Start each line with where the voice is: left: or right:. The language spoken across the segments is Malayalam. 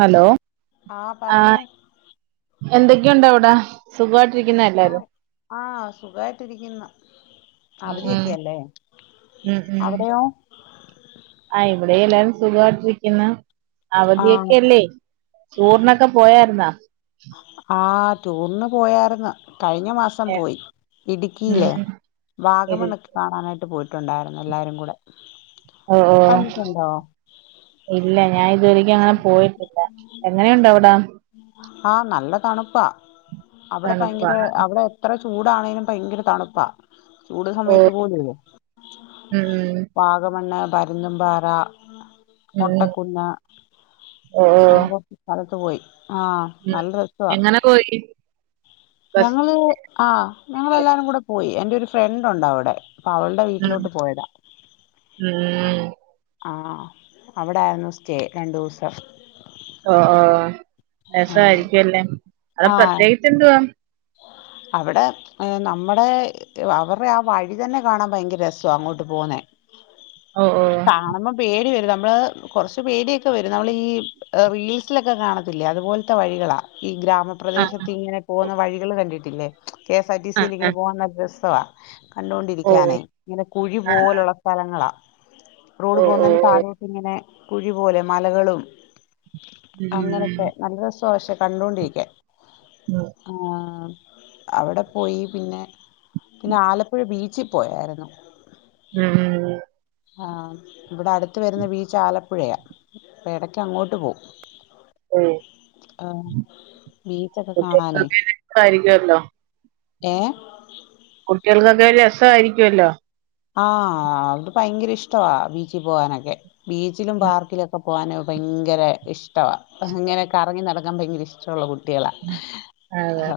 right: ഹലോ ആഹ് എന്തൊക്കെയുണ്ടവ്ടെ സുഖായിട്ടിരിക്കുന്നേ?
left: ആഹ് ആഹ് സുഖായിട്ടിരിക്കുന്നു. അവധിയൊക്കെയല്ലേ.
right: ഉഹ് ഉഹ്
left: അവിടെയോ
right: ആഹ് ഇവിടെയെല്ലാരും സുഖായിട്ടിരിക്കുന്ന
left: ആഹ്
right: അവധിയൊക്കെല്ലേ ടൂറിനൊക്കെ പോയായിരുന്നാ?
left: ആഹ് ടൂറിന് പോയാരുന്നു കഴിഞ്ഞ മാസ് സം പോയി ഇടുക്കിയില്
right: ഉം ശരി.
left: വാഗമണ്ണക്ക് കാണാനായിട്ട് പോയിട്ടുണ്ടായിരുന്നു എല്ലാരും കൂടെ
right: ഓ ഓ
left: കണ്ടിട്ടുണ്ടോ?
right: ഇല്ല ഞാൻ ഇതുവരേക്കും അങ്ങനെ പോയിട്ടില്ല. എങ്ങനെയുണ്ടവ്ടെ?
left: ആഹ് നല്ല തണുപ്പാ അവിടെ ഭയങ്കര
right: തണുപ്പാണ്
left: അവിടെ എത്ര ചൂടാണെങ്കിലും ഭയങ്കര തണുപ്പാ. ചൂട്
right: ഓ
left: സമയത്ത് പോലും ഉം.
right: ഉം ഉം
left: വാഗമണ്ണെ, പരുന്നുൻപാറ
right: ഉം ഉം.
left: മുട്ടക്കുന്ന
right: ഓ ഓ
left: ആകൊർച്ച് സ്ഥലത്ത് പോയി ആഹ്
right: ഉം
left: നല്ല രസ് വ
right: എങ്ങനെ പോയി ബസ്
left: ഞങ്ങ ള് ആഹ് ഞങ്ങെളെല്ലാരും കൂടെ പോയി. എന്റെ ഒരു ഫ്രണ്ടുണ്ടവ്ടെ പ്പഅവളുടെ വീട്ടിലോട്ട് പോയതാ.
right: ഉഹ്
left: ആഹ് അവിടായിരുന്നു സ്റ്റേ രണ്ടൂസം.
right: ആഹ് ആഹ്
left: ആഹ്
right: രസായിരിക്ക്യൊല്ലേ അടേ പ്രത്യേകിച്ചെന്തുവാ?
left: അവടെ ഏഹ് നമ്മടെ അവർടെ ആ വഴി തന്നെ കാണാൻ ഭയങ്കര രസ്വാ അങ്ങോട്ട് പോന്നേ.
right: ഓ ഓ
left: കാണുമ്പോ പേടി വരും നമ്മള് കുറച്ച് പേടിയൊക്കെ വരും നമ്മൾ ഈ റീൽസിലൊക്കെ കാണത്തില്ലേ അതുപോലത്തെ വഴികളാ ഈ ഗ്രമ
right: ആ
left: പ്രദേശത്ത് ഇങ്ങനെ പോകുന്ന വഴികൾ കണ്ടിട്ടില്ലേ കെ എസ് ആർ ടി
right: ആ
left: സിയിൽ
right: ആ
left: ഇങ്ങനെ പോകുന്ന രസവാ
right: ഓ
left: കണ്ടുകൊണ്ടിരിക്കാനേ ഇങ്ങനെ കുഴി
right: ആ ആ
left: പോലുള്ള സ്ഥലങ്ങളാ റോഡ്
right: ഓ ഓ
left: പോകുന്നതിന്റെ
right: ഓ
left: താഴോട്ട ഇങ്ങനെ കുഴി പോലെ മലകളും
right: ഉം
left: അങ്ങനത്തെ
right: ഉം
left: നല്ല രസ പക്ഷെ കണ്ടോൊണ്ടിരിക്കെ
right: [unintelligible]
left: ആഹ് അവിടെ പോയി പിന്നെ പിന്നെ ആലപ്പുഴ ബീച്ചിൽ പോയായിരുന്നു
right: ഉം
left: ആഹ് ഇവിടെ അടുത്ത് വരുന്ന ബീച്ച് ആലപ്പുഴയാണ് ഇടക്ക് അങ്ങോട്ട് പോവും
right: ഓ
left: ആഹ് ബീച്ചൊക്കെ കാണാനേ
right: കുട്ടികൾക്കൊക്കെ [unintelligible]
left: ഏ
right: കുട്ടികൾക്കൊക്കെ രസമായിരിക്കുമല്ലോ
left: ആഹ് അത് ഭയങ്കര ഇഷ്ടവാ ബീച്ചിൽ പോവാനൊക്കെ ബീച്ചിലും
right: ഉം
left: പാർക്കിലുംക്കെ പോകാൻ ഭയങ്കര ഇഷ്ടമാണ് അങ്ങനെയൊക്കെ ഇറങ്ങി നടക്കാൻ ഭയങ്കര ഇഷ്ടമുള്ള കുട്ടി കുട്ടികളാ
right: ഉം അതെ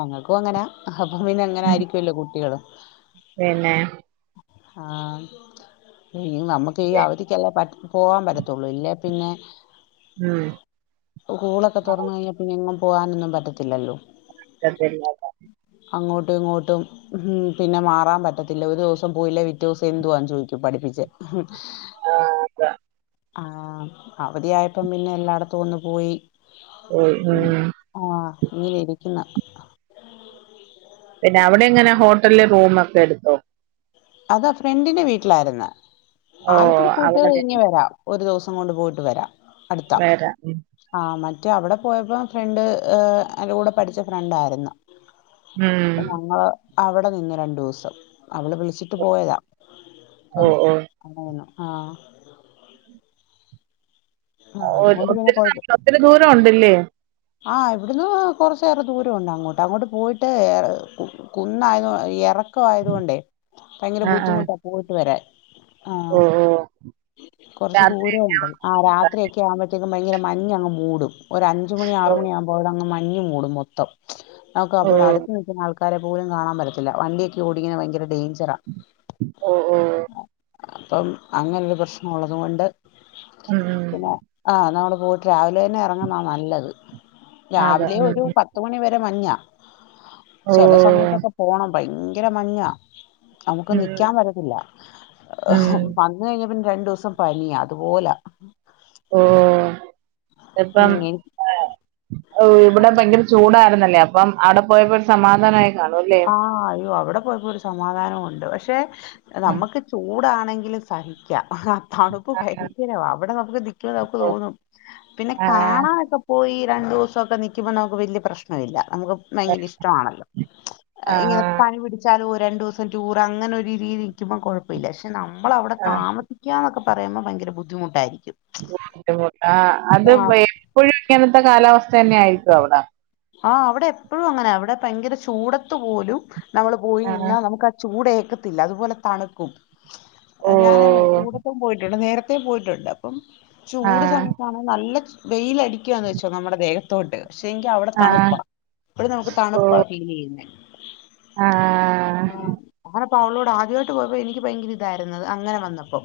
left: ഞങ്ങൾക്കും അങ്ങനാ അപ്പം പിന്നെ അങ്ങനെ
right: ഉം
left: ആയിരിക്കുമല്ലോ കുട്ടികൾ
right: പിന്നെ
left: ആഹ് നമ്മുക്ക് ഈ അവധിക്കല്ലാം പറ്റു പോകാൻ പറ്റത്തുള്ളൂ ഇല്ലേ പിന്നെ
right: ഉം
left: സ്കൂളൊക്കെ
right: ആ
left: തുറന്ന് കഴിഞ്ഞ പിന്നെ അങ്ങങ് പോകാനൊന്നും പറ്റത്തില്ലല്ലോ
right: [inaudible]
left: അങ്ങോട്ടും ഇങ്ങോട്ടും പിന്നെ മാറാൻ പറ്റത്തില്ല ഒരു ദിവസം പോയില്ല വ്യത്യാസം എന്തുവാന്ന് ചോദിക്ക പഠിപ്പിച്ച്
right: ആഹ് അതാ
left: ആഹ് അവധിയായപ്പം പിന്നെ എല്ലായിടത്തും ഒന്ന് പോയി
right: [unintelligible]
left: ആഹ് ഇങ്ങനെ ഇരിക്കുന്നു
right: പിന്നെ അവിടെ എങ്ങനെ ഹോട്ടലില് റൂമ ഒക്കെ എടുത്തോ
left: അത് ഫ്രണ്ടിന്റെ വീട്ടിലായിരുന്നു
right: ഓ
left: ആലപ്പുഴ പോയിട്ട്
right: അവിടെ വേ-
left: ഇങ്ങെ വരാം ഒരു ദിവസം കൊണ്ട് പോയിട്ട് വരാം അടുത്താ
right: വേറെ ഉം
left: ആഹ് മറ്റ അവിടെ പോയപ്പോ ഫ്രണ്ട് അന്റെ കൂടെ പഠിച്ച ഫ്രണ്ടായിരുന്നു
right: ഉം
left: ഞങ്ങള് അവിടെ നിന്ന് രണ്ടു ദിവസം അവള് വിളിച്ചിട്ട് പോയതാ
right: ഓ
left: ഇപ്പം
right: ഓ
left: ആഹ് ആഹ് ആഹ് അതുകൊണ്ട് പിന്നെ കുഴപ്പമില്ല
right: ഇത്തിരി ദൂര ഉണ്ടല്ലേ
left: ആഹ് ഇവിടുന്ന് കുറച്ചേറെ ദൂരംണ്ട് അങ്ങോട്ട് അങ്ങോട്ട് പോയിട്ട് കുന്നായത് ഇറക്കയത് കൊണ്ടേ ഭയങ്കര
right: ആ ആ
left: ബുദ്ധിമുട്ടാ പോയിട്ട് വരാൻ
right: ഓ
left: ആഹ്
right: ഓ
left: കൊറച്ച് ദൂരം
right: രാത്രിയൊക്കെ
left: ഉണ്ട് ആഹ് രാത്രിയക്കെ ആകും പോഴത്തേക്കും ഭയങ്കര മഞ്ഞ് അങ്ങ് മൂടും അഞ്ച് മണി
right: ഓ
left: ആറ് മണിയാകുമ്പോ അവിടെ അങ്ങ് മഞ്ഞ് മുടും മൊത്തം
right: ഓ
left: നമ്മുടെ അടുത്ത് നിൽ ആൾക്ക പല പോലും കാണാൻ പറ്റത്തില്ല വണ്ടിയൊക്ക ഓടിക്കുന്ന ഭയങ്ക ഡേഞ്ചറാണ്
right: ഓ ഓ
left: അപ്പം അങ്ങനൊരു പ്രശ്നള്ളത് കൊണ്ട്
right: ഉം ഉം
left: ആഹ് നമ്മള് പോയിട്ട് രാവിലെ തന്നെ ഇറങ്ങുന്നാ നല്ലത്
right: അതെ
left: രാവിലെ
right: ഉം
left: ഒരു
right: ഉം
left: പത്ത് ത്ത് മണി വരെ മഞ്ഞാ
right: ഓ
left: ചെല സമയത്തൊക്കെ പോണം ഭയങ്കര മഞ്ഞാ നമുക്ക്
right: ഉം
left: നിക്കാൻ പറ്റത്തില്ല
right: ഉം
left: ഒഹും വന്ന് കഴിഞ്ഞ പിന്നെ രണ്ടൂസം പനിയാ അതുപോലാ
right: ഓ
left: ഉം
right: ഇപ്പം
left: എനിക്ക്
right: ആഹ് ഇവ് ഇബടെ ഭയങ്കര ചൂടായിരുന്നല്ലേ അപ്പം അവിടെ പോയപ്പോ ഒരു സമാധാനായി കാണുംല്ലേ
left: ആഹ് അയ്യോ അവിടെ പോയപ്പോ ഒരു സമാധാനവൊണ്ട് പക്ഷെ
right: ഉം
left: നമ്മുക്ക് ചൂടാണെങ്കില് സഹിക്ക അഹ തണുപ്പ് ഭയങ്കരാവാ അവടെ നമുക്ക് നിക്കാൻ നമുക്ക്
right: ഓ
left: തോന്നും പിന്നെ
right: ആഹ്
left: കാണാനൊക്കെ പോയി രണ്ടൂസൊക്കെ നിക്കുമ്പോ നമുക്ക് വല്ല്യ പ്രശ്നം ഇല്ല നമുക്ക് ഭയങ്കര ഇഷ്ടം ആണല്ലോ ഇങ്ങനെ
right: ആഹ്
left: പനി പിടിച്ചാലും ഒരു രണ്ടൂസം ടൂറ് അങ്ങനെ ഒരു രീതി ഇരിക്കുമ്പോ കൊഴ പ്പല്ല്യ പക്ഷെ നമ്മളവിടെ
right: ആഹ്
left: താമസിക്കന്നൊക്കെ പറയുമ്പോ ഭയങ്കര ബുദ്ധിമുട്ടായിരിക്കും
right: ബുദ്ധിമുട്ട് ആഹ് അത്
left: ആ
right: എപ്പഴും ഇങ്ങനത്തെ കാലാവസ്ഥന്നെ ആയിരിക്കോ അവടെ
left: ആഹ് അവടെ എപ്പഴും അങ്ങനാ അവടെ ഭയങ്കര ചൂടത്ത് പോലും നമ്മള് പോയി
right: ആഹ്
left: നിന്നാ നമുക്കാ ചൂടേക്കത്തില്ല അതുപോലെ തണുക്കും
right: ഓ
left: എഹ് ഞാന് ചൂടത്തും പോയിട്ടുണ്ട് നേര ത്തെ പോയിട്ടുണ്ട് അപ്പം ചൂട്
right: ആഹ്
left: സമയത്താണ് നല്ല വെയിലടിക്കുവാന്ന് വെച്ചോ നമ്മുടെ ദേഹ ത്തോട്ട് പക്ഷെങ്കി അവടെ
right: ആഹ്
left: തണുപ്പാ ഇപ്പഴും നമുക്ക്
right: ഓ
left: തണുപ്പാ ഫീലിയ്യുന്നേ
right: ആഹ്
left: ആഹ് അങ്ങനപ്പോ അവളോട് ആദ്യായിട്ട് പോയപ്പോ എനിക്ക് ഭയങ്കര ഇതായിരുന്നത് അങ്ങനെ വന്നപ്പോ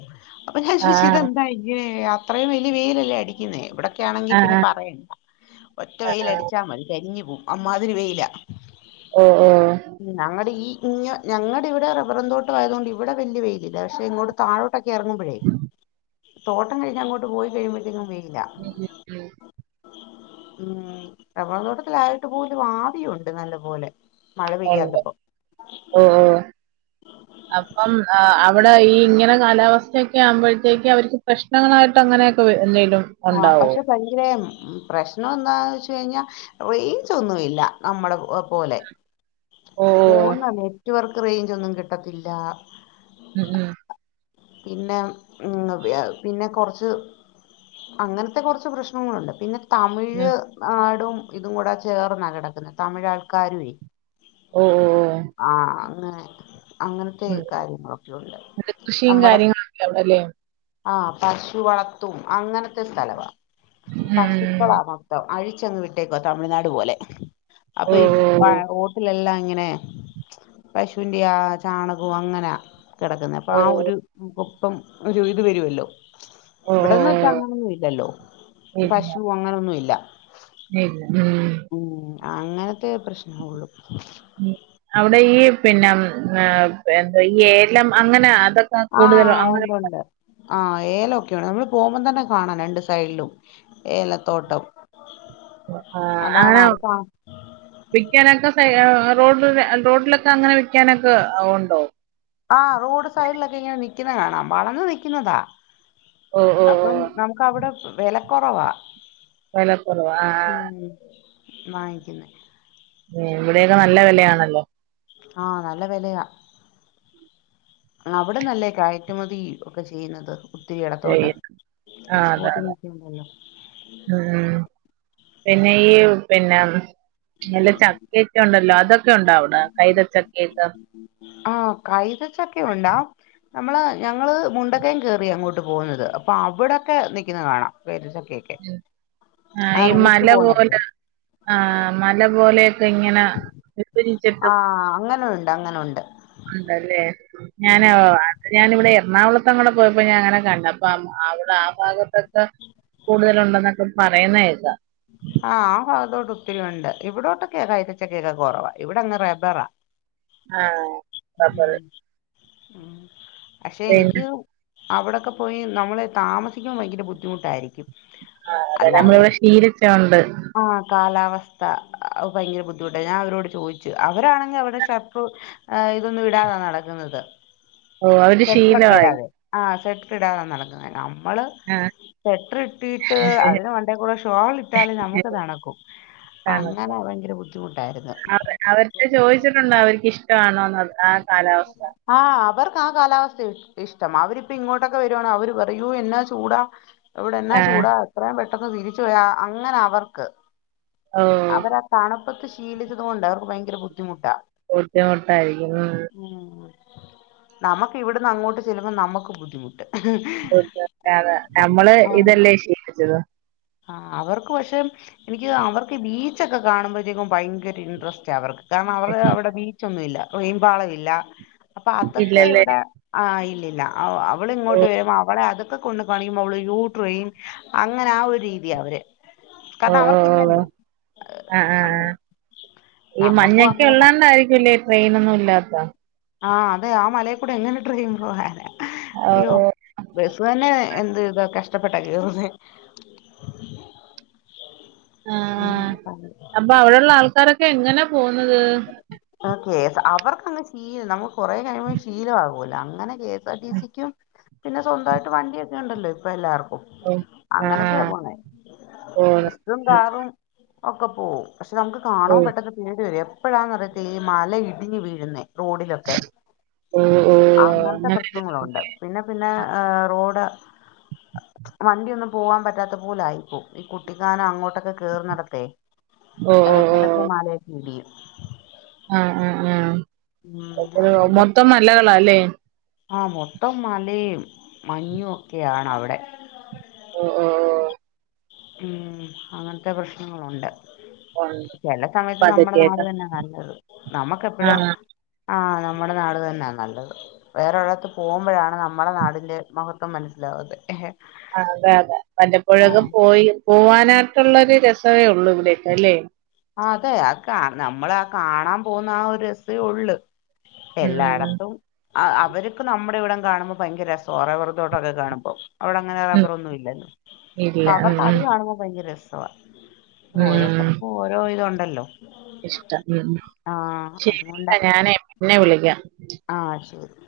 left: അപ്പൊ ഞാൻ ചോയ്ച്ചു
right: ആഹ്
left: ഇതെന്താ ഇങ്ങനെ അത്രയും വല്ല്യ വെയിലല്ലേ അടിക്കുന്നേ ഇവടെ ക്ക്യാണെങ്കിൽ പിന്നെ പറയണ്ട ഒറ്റ വെയില്
right: ആഹ്
left: അടിച്ചാ മതി കരിഞ്ഞ് പോവും അമ്മാതിരി വെയിലാ
right: ഓ ഓ
left: ഉം ഞങ്ങടെ ഈ ഇഞ ഞങ്ങടെ ഇവിടെ റബ്ബറും തോട്ടം ആയത് കൊണ്ട് ഇവിടെ വല്യ വെയിലില്ല പക്ഷെ ഇങ്ങോട്ട് താഴോട്ടൊക്കെ എറങ്ങുമ്പോഴേ തോട്ടം കഴിഞ്ഞ് അങ്ങോട്ട് പോയി കഴിയുമ്പഴത്തേക്കും വെയില
right: ഉം
left: ഉം റെബ്ബറുംത്തോട്ടത്തിലായിട്ട് പോലും ആവിയുണ്ട് നല്ലപോലെ മഴ
right: ഉണ്ട്
left: പെയ്യാത്തപ്പോ
right: ഓ
left: ഉം
right: ഓഹ് അപ്പം അ അവടെ ഈ ഇങ്ങനെ കാലാവസ്ഥയൊക്കെ ആവുമ്പോഴത്തേക്ക് അവർക്ക് പ്രശ്ന ങ്ങളായിട്ട് അങ്ങനെയൊക്കെ വെ എന്തേലും
left: ആഹ്
right: ഉണ്ടാവോ
left: പക്ഷെ ഭയങ്കര ഉം പ്രശ്നം എന്താന്ന് വച്ച് കഴിഞ്ഞാ റേഞ്ചോന്നുല്ല നമ്മ്ടെ ഒ പോലെ
right: ഓ ഓ
left: ഫോൺണാ നെറ്റ്‌വർക്ക് റേഞ്ച് ഒന്നും കിട്ടത്തില്ല
right: ഉം ഉം
left: പിന്നെ ഉം വ്യാഹ് പിന്നെ കൊറച്ച് അങ്ങൻത്തെ കൊറച്ച് പ്രശ്നങ്ങളുണ്ട് പിന്നെ
right: ഉം
left: തമിഴ് നാടും ഇതും കൂടെ ചേർന്ന കെടക്കുന്നേ തമിഴ് ആൾക്കാരുവേ
right: ഓ ഓ ഓ.
left: ആഹ് അങ്ങനെ അങ്ങനത്തെ
right: ഉം.
left: കാര്യങ്ങളൊക്കെ ഉണ്ട്
right: അത് കൃഷിയും
left: നമ്മടെ
right: കാര്യങ്ങളൊക്കെ അവിടെ അല്ലേ
left: ആഹ് പശു വളർത്തും അങ്ങനത്തെ സ്ഥലവാ ഈ പശു ക്കളാ
right: ഉം
left: മൊത്തം അഴിച്ചങ്ങ് വിട്ടേക്കുവാ തമിഴ്നാട് പോലെ
right: ഓ
left: അപ്പൊ ഈ മ
right: ഓ
left: റോ ട്ടിലെല്ലാം ഇങ്ങനെ പശുവിന്റെ ആ ചാണകോം അങ്ങനാ കെടക്ക്ന്നേ അപ്പൊ
right: ഓ
left: ആ ഒരു കൊപ്പം ഒരു ഇത് വരുവല്ലോ
right: ഓ ഓ
left: ഇവിടന്ന് അങ്ങനൊന്നും ഇല്ലല്ലോ
right: ഇല്ല
left: പശു അങ്ങനൊന്നും ഇല്ല
right: ഇല്ല ഉം
left: ഉം അങ്ങനത്തെ പ്രശ്നോ ഒള്ളു
right: അവടെ ഈ പിന്നെ ഉം എന്താ ഈ ഏലം അങ്ങനെ അതൊ ക്ക കൂടുതലോ
left: ആഹ്
right: അങ്ങനെ
left: ഉണ്ടുണ്ട് ആഹ് ഏലം ഒക്കെ ഉണ്ട് നമ്മള് പോവുമ്പം തന്നെ കാണാം രണ്ട് സൈഡിലും ഏലത്തോട്ടം
right: ആഹ്
left: അതാണോ
right: അങ്ങനാ
left: അത് കാ
right: വിക്കാനൊക്കെ ത റോഡ റോഡിലൊക്കെ അങ്ങനെ വിക്കാനൊക്കെ ഒണ്ടോ
left: ആ റോഡ് സൈഡിലൊക്കെ ഇങ്ങനെ നിക്ക്ന്ന കാണാം വളർന്ന് നിക്ക്ന്നതാ
right: ഓ ഒ
left: അപ്പം നമുക്ക് അവ്ടെ വെലക്കൊറവാ
right: വെലക്കുറവ് ആഹ് ആഹ്
left: ഉം വാങ്ങിക്കുന്നേ
right: ഏഹ് ഇവിടെയൊക്കെ നല്ല വെലയാണല്ലോ?
left: ആഹ് നല്ല വെലയാ അവിടുന്നല്ലേ കയറ്റുമതി ഒക്കെ ചെയ്യുന്നത്. [unintelligible] ഇടത്തോട്ട്
right: ആഹ് അതെ
left: എക്സ്പോർട്ടിങ്ങ്
right: അതെ
left: ഒക്കെ ഉണ്ടല്ലോ
right: ഉം ഉം പിന്നെ ഈ പിന്നാ മ് നല്ല ചക്കെക്ക ഒണ്ടല്ലോ അതൊക്കെ ഉണ്ടാ അവിടെ കൈതച്ചക്കേക്ക
left: ആ കൈതച്ചക്ക ഉണ്ടാ നമ്മള് ഞങ്ങള് മുണ്ടക്കയം കേറി അങ്ങോട്ട് പോകുന്നത് അപ്പൊ അവിടൊക്കെ നിക്കുന്നത് കാണാം കൈതചക്കെക്ക
right: ആ ഈ മല
left: പോന്നടത്ത്
right: പോലെ ആഹ് മല പോലെ ഇങ്ങനെ [unintelligible]
left: ആഹ് അങ്ങനെ ഉണ്ട് അങ്ങനെ ഉണ്ട്
right: ഉണ്ടല്ലേ ഞാനോ
left: ഉം
right: ഞാനിവിടെ എറണാകുളത്തങ്ങടെ പോയപ്പോ ഞാൻ അങ്ങനെ കണ്ടു അപ്പൊ അവിടെ ആ ഭാഗത്തൊക്കെ കൂടുതല് ഉണ്ടെന്നൊക്കെ പറയുന്ന കേക്കാ
left: ആഹ് ആ ഭാഗത്തോട്ട് ഒത്തിരി ഉണ്ട് ഇവിടോട്ടൊക്കെയാ കൈതച്ചക്കയക്ക കൊറവ് ഇവിടെങ്ങ് റെബറാ
right: ആ റബ്ബർ
left: ഉം ഉം പക്ഷെ
right: പിന്നെ
left: എനിക്ക് അവിടൊക്കെ പോയി നമ്മള് താമസിക്കുമ്പ ഭയങ്കര ബുദ്ധിമുട്ടായിരിക്കും
right: ആ അതെ നമ്മളിവിടെ ശീലിച്ചോണ്ട്
left: ആ കാലാവസ്ഥ ഭയങ്കര ബുദ്ധിമുട്ടാ ഞാൻ അവരോട് ചോദിച്ചു അവരാണെങ്കി അവരുടെ ഷർ ആ ഇതൊന്നും ഇടാതാ നടക്കുന്നത്
right: ഓ അവര്
left: സ്വറ്ററൊക്കെ
right: ശീലമായി
left: ഇടാതെ ആ സ്വറ്റർ ഇടാതെ നടക്കുന്ന നമ്മള്
right: ആ
left: സ്വറ്റർ ഇട്ടിട്ട് അതിന് മണ്ടേ കൂടെ ഷോള് ഇട്ടാല് നമുക്ക് തണുക്കും
right: ആണ് ട്ടോ.
left: അങ്ങനെ ഭയങ്കര ബുദ്ധിമുട്ടായിരുന്നു
right: അവ- അവർക്ക് ചോദിച്ചിട്ടുണ്ട് അവർക്കിഷ്ടമാണോന്ന് ആ കാലാവസ്ഥ
left: ആ അവർക്ക് ആ കാലാവസ്ഥയാ ഇ ഇഷ്ടം അവരിപ്പ ഇങ്ങോട്ടൊക്കെ വരുവാണേ അവര് പറയൂ എന്നാ ചൂടാ ഇവിടെ എന്നാ
right: ആ
left: ചൂടാ എത്രയും പെട്ടെന്ന് തിരിച്ചു പോയാ അങ്ങനാ അവർക്ക്
right: ഓ
left: അവര് തണുപ്പത്ത് ശീലിച്ചത് കൊണ്ട് അവർക്ക് ഭയങ്കര ബുദ്ധിമുട്ടാ
right: ബുദ്ധിമുട്ടായിരിക്കും ആ
left: ഉം നമുക്ക് ഇവിടുന്ന് അങ്ങോട്ട് ചെല്ലുമ്പോ നമുക്ക് ബുദ്ധിമുട്ട്
right: [unintelligible] നമ്മള്
left: ആ
right: ഇതല്ലേ ശീലിച്ചത്
left: ആ അവർക്ക് പക്ഷെ എനിക്ക് അവർക്ക് ബീച്ചൊക്കെ കാണുമ്പോഴത്തേക്കും ഭയങ്കര ഇൻട്രസ്റ്റാ അവർക്ക് കാരണം അവര് അവിടെ ബീച്ചൊന്നുമില്ലാ റെയിൻ പാളമില്ലാ അപ്പൊ അതൊക്കെ
right: ഇല്ലല്ലേ
left: ഇവിടെ ആഹ് ഇല്ലില്ലാ
right: ഓ
left: അവളിങ്ങോട്ട് വരുമ്പ അവളെ അതൊക്കെ കൊണ്ട് കാണിക്കുമ്പോ അവള് അയ്യോ ട്രയിൻ അങ്ങനെ ആ ഒരു രീതിയാ അവര്
right: ഓ
left: കാരണം
right: ഓ ഓ.
left: അവർക്കില്ലല്ലോ
right: ആ ആ ആ
left: അങ്ങനെ നമ്മുക്കും അങ്ങനെ
right: ക്കണ്ടായിരിക്കും ഇല്ലേ ട്രെയിനൊന്നും ഇല്ലാത്ത
left: ആഹ് അതെ ആ മലേൽക്കൂടെ എങ്ങനെ ട്രെയിൻ പോകാനാ അയ്യോ
right: ഓഹ്
left: ബസ് തന്നെ എന്ത് ഇതാ കഷ്ടപ്പെട്ടാ കേറുന്നേ
right: [inaudible] ആ
left: ഉം
right: അപ്പൊ അവിടൊള്ള ആൾക്കാരൊക്കെ എങ്ങനാ പോകുന്നത്
left: കേസ് അവർക്കങ്ങ് ശീലം നമുക്ക് കൊറേ കഴിയുമ്പോ ശീലമാകോലാ അങ്ങനെ കേ ടി സിക്കും പിന്നെ സ്വന്തമായിട്ട് വണ്ടിയൊക്കെ ഉണ്ടല്ലോ ഇപ്പൊ എല്ലാവർക്കും
right: ഓഹ്
left: അങ്ങനൊക്കെയ
right: ആഹ്
left: പോവുന്ന്
right: ഓഹ്
left: ബസും കാറും ഒക്കെ പോവും പക്ഷെ നമുക്ക് കാണാം
right: ഓഹ്
left: പെട്ടെന്ന് ഇത് എപ്പഴാന്ന് അറിയത്തില്ല ഈ മല ഇടിഞ്ഞ് വീഴുന്നേ റോഡിലൊക്കെ
right: ഓഹ് ഓഹ്
left: അങ്ങനത്തെ
right: അങ്ങനെ
left: പ്രശ്നങ്ങളുംണ്ട് പിന്നെ പിന്നെ ഏഹ് റോഡ് വണ്ടിയൊന്നും പോവാൻ പറ്റാത്ത പോലായിക്കും ഈ കുട്ടിക്കാനം അങ്ങോട്ടൊക്കെ കേറുന്നെടത്തേ
right: ഓഹ് ഓഹ്
left: എടക്കിടക്ക്
right: ഓഹ്
left: മലക്കെ ഇടിയും
right: ആഹ് ആഹ് ആഹ്
left: ഉം അങ്ങനത്തെ
right: [unintelligible] ഇല്ലേ
left: ആഹ് മൊത്തം മലയും മഞ്ഞും ഒക്കെയാണവിടെ
right: ഓഹ് ഓഹ്
left: ഉം അങ്ങനത്തെ പ്രശ്നങ്ങളുണ്ട്
right: ഉണ്ട്
left: ചെല സമയത്ത് നമ്മുടെ നാട്
right: പതുക്കെയൊക്കെ
left: തന്നെ നല്ലത് നമ്മുക്കെപ്പഴും
right: ആഹ്
left: ആഹ് നമ്മുടെ നാട് തന്നെ നല്ലത് വേറൊരിടത്ത് പോകുമ്പഴാണ് നമ്മളെ നാടിന്റെ മഹത്വം മനസ്സിലാവുന്നെ
right: ആഹ് അതെ അതെ വല്ലപ്പോഴൊക്കെ പോയി പോവാനായിട്ടുള്ളൊരു രസവെ ഉള്ളു ഇവിടേക്ക് അല്ലേ
left: ആഹ് അതെ അത് കാൺ നമ്മളാ കാണാൻ പോവുന്ന ആ ഒരു രസേ ഒള്ള്
right: ഉം
left: എല്ലാടെത്തും അ അ അവർക്ക് നമ്മുടെ ഇവിടം കാണുമ്പോ ഭയങ്കര രസാ റബറ് തോട്ടൊക്കെ കാണുമ്പോ അവിടെ അങ്ങനെ
right: ഉം
left: റബ്ബറൊന്നും ഇല്ലല്ലോ
right: ഇല്ല
left: അപ്പൊ
right: ഉം
left: അവർക്ക് അത്
right: ഉം
left: കാണുമ്പോ ഭയങ്കര രസവാ
right: ഉം
left: ഓരോരുത്തർക്കും ഓരോ ഇതു ഉണ്ടല്ലോ
right: ഇഷ്ടം ഉം ഉം
left: അതുകൊണ്ടാ
right: ശരിട്ടോ ഞാനേ പിന്നെ വിളിക്കാം
left: ആഹ് ശരിന്നാ